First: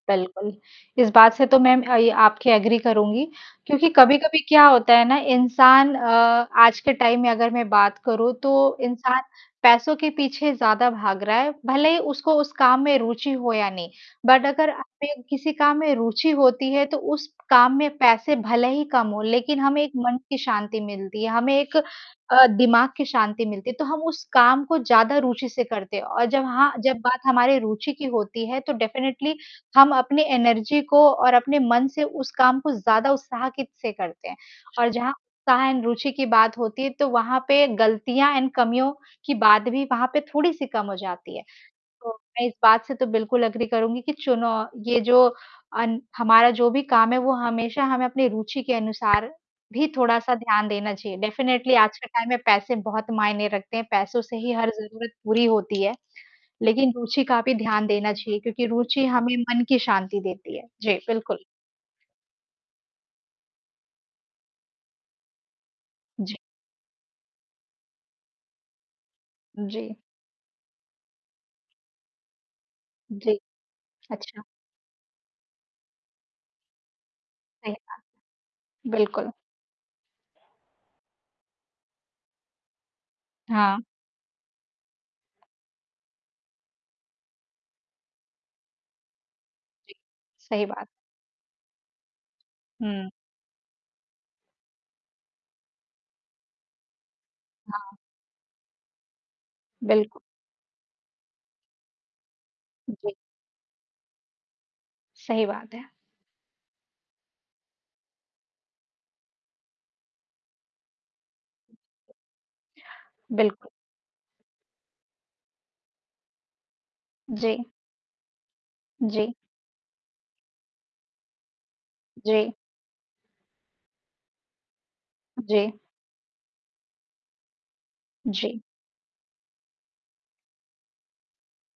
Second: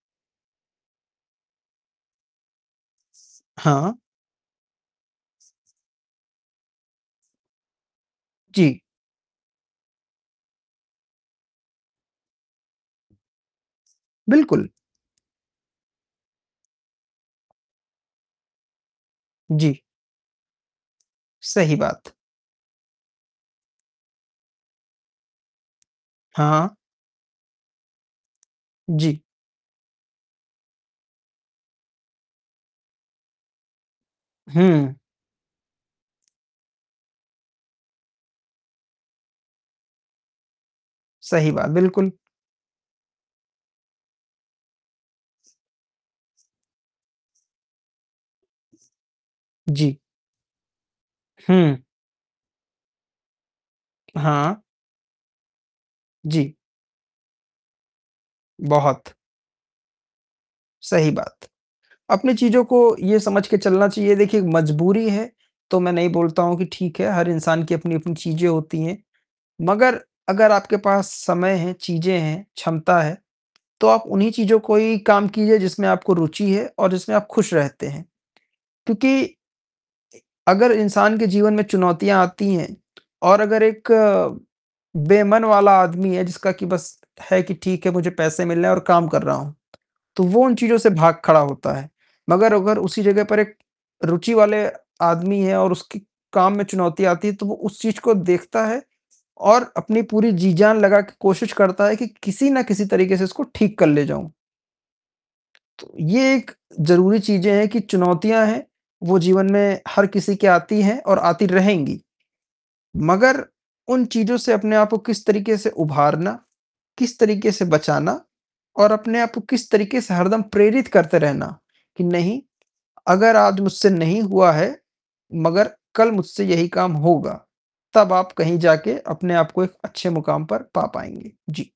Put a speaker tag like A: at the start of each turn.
A: बिल्कुल। इस बात से तो मैं म अ, आपके एग्री करूँगी, क्योंकि
B: हाँ।
A: कभी-कभी क्या होता है ना इंसान अ, आज के टाइम में अगर मैं बात करूँ, तो
B: जी।
A: इंसान पैसों के पीछे ज़्यादा भाग रहा है, भले ही उसको उस काम में रुचि हो या नहीं। बट
B: बिल्कुल।
A: अगर हमें किसी काम में रुचि होती है तो उस काम में पैसे भले ही कम हों, लेकिन
B: जी।
A: हमें एक मन की शांति मिलती है, हमें
B: सही
A: एक
B: बात।
A: अ, दिमाग की शांति मिलती है। तो हम उस काम को ज़्यादा रूचि से करते हैं, और जब हाँ,
B: हाँ।
A: जब बात हमारी रुचि की होती है, तो
B: जी।
A: डेफ़िनेटली हम अपने एनर्जी को और अपने मन से उस काम को ज़्यादा उत्साह कित से करते हैं। और
B: हुँ।
A: जहाँ उत्साह एंड रुचि की बात होती है, तो वहाँ पे गलतियाँ एंड कमियों की बात भी वहाँ पे थोड़ी-सी कम हो जाती है।
B: सही बात,
A: तो
B: बिल्कुल।
A: मैं इस बात से तो बिल्कुल एग्री करूँगी कि चुनो ये जो अन हमारा जो भी काम है वो हमेशा हमें अपनी रुचि के अनुसार भी
B: जी।
A: थोड़ा-सा ध्यान देना चाहिए। डेफ़िनेटली
B: हुँ।
A: आज के टाइम में पैसे बहुत मायने रखते हैं, पैसों से ही
B: हाँ।
A: हर ज़रूरत पूरी होती है,
B: जी।
A: लेकिन रुचि का भी ध्यान देना चाहिए क्योंकि रुचि
B: बहुत।
A: हमें मन की शांति देती है। जी,
B: सही
A: बिल्कुल।
B: बात। अपनी चीज़ों को ये समझ के चलना चाहिए देखिए, मजबूरी है, तो मैं नहीं
A: जी।
B: बोलता हूँ कि ठीक है, हर इंसान की अपनी-अपनी चीज़ें होती हैं।
A: उ, जी।
B: मगर अगर आपके पास समय है, चीज़ें हैं, क्षमता है,
A: जी,
B: तो आप उन्हीं
A: अच्छा।
B: चीज़ों को ही काम कीजिए जिसमें आपको रुचि है और जिसमें आप खुश
A: सही
B: रहते
A: बात
B: हैं।
A: है।
B: क्योंकि इ
A: बिल्कुल।
B: अगर इंसान के जीवन में चुनौतियाँ आती हैं, और अगर
A: हाँ।
B: एक बेमन वाला आदमी है, जिसका कि बस है कि, ठीक है मुझे पैसे मिलने हैं और काम कर रहा हूँ,
A: जी।
B: तो वो उन
A: सही
B: चीज़ों
A: बात।
B: से भाग खड़ा होता है। मगर अगर उसी
A: हुँ।
B: जगह पर एक रुचि वाले आदमी है और उसके काम में चुनौतियाँ आती हैं, तो वो उस
A: हाँ।
B: चीज़ को देखता है, और अपनी
A: बिल्कु
B: पूरी जी-जान लगा के कोशिश करता है कि, किसी न किसी
A: उ जी।
B: तरीके से इसको ठीक कर ले जाऊँ।
A: सही बात
B: तो,
A: है।
B: ये एक ज़रूरी चीज़ें हैं कि चुनौतियाँ हैं, वो जीवन में हर किसी के आती हैं और आती रहेंगी। मगर
A: बिल्कुल।
B: उन चीज़ों से अपने आप को किस तरीके से उभारना, किस तरीके से
A: जी।
B: बचाना और अपने
A: जी।
B: आप को किस तरीके से हरदम प्रेरित करते रहना, कि नहीं,
A: जी।
B: अगर आज मुझसे नहीं हुआ है, मगर
A: जी।
B: कल मुझसे यहीं काम होगा। तब आप कहीं
A: जी।
B: जाके अपने आप को एक अच्छे मुकाम पर पा पाएँगे। जी।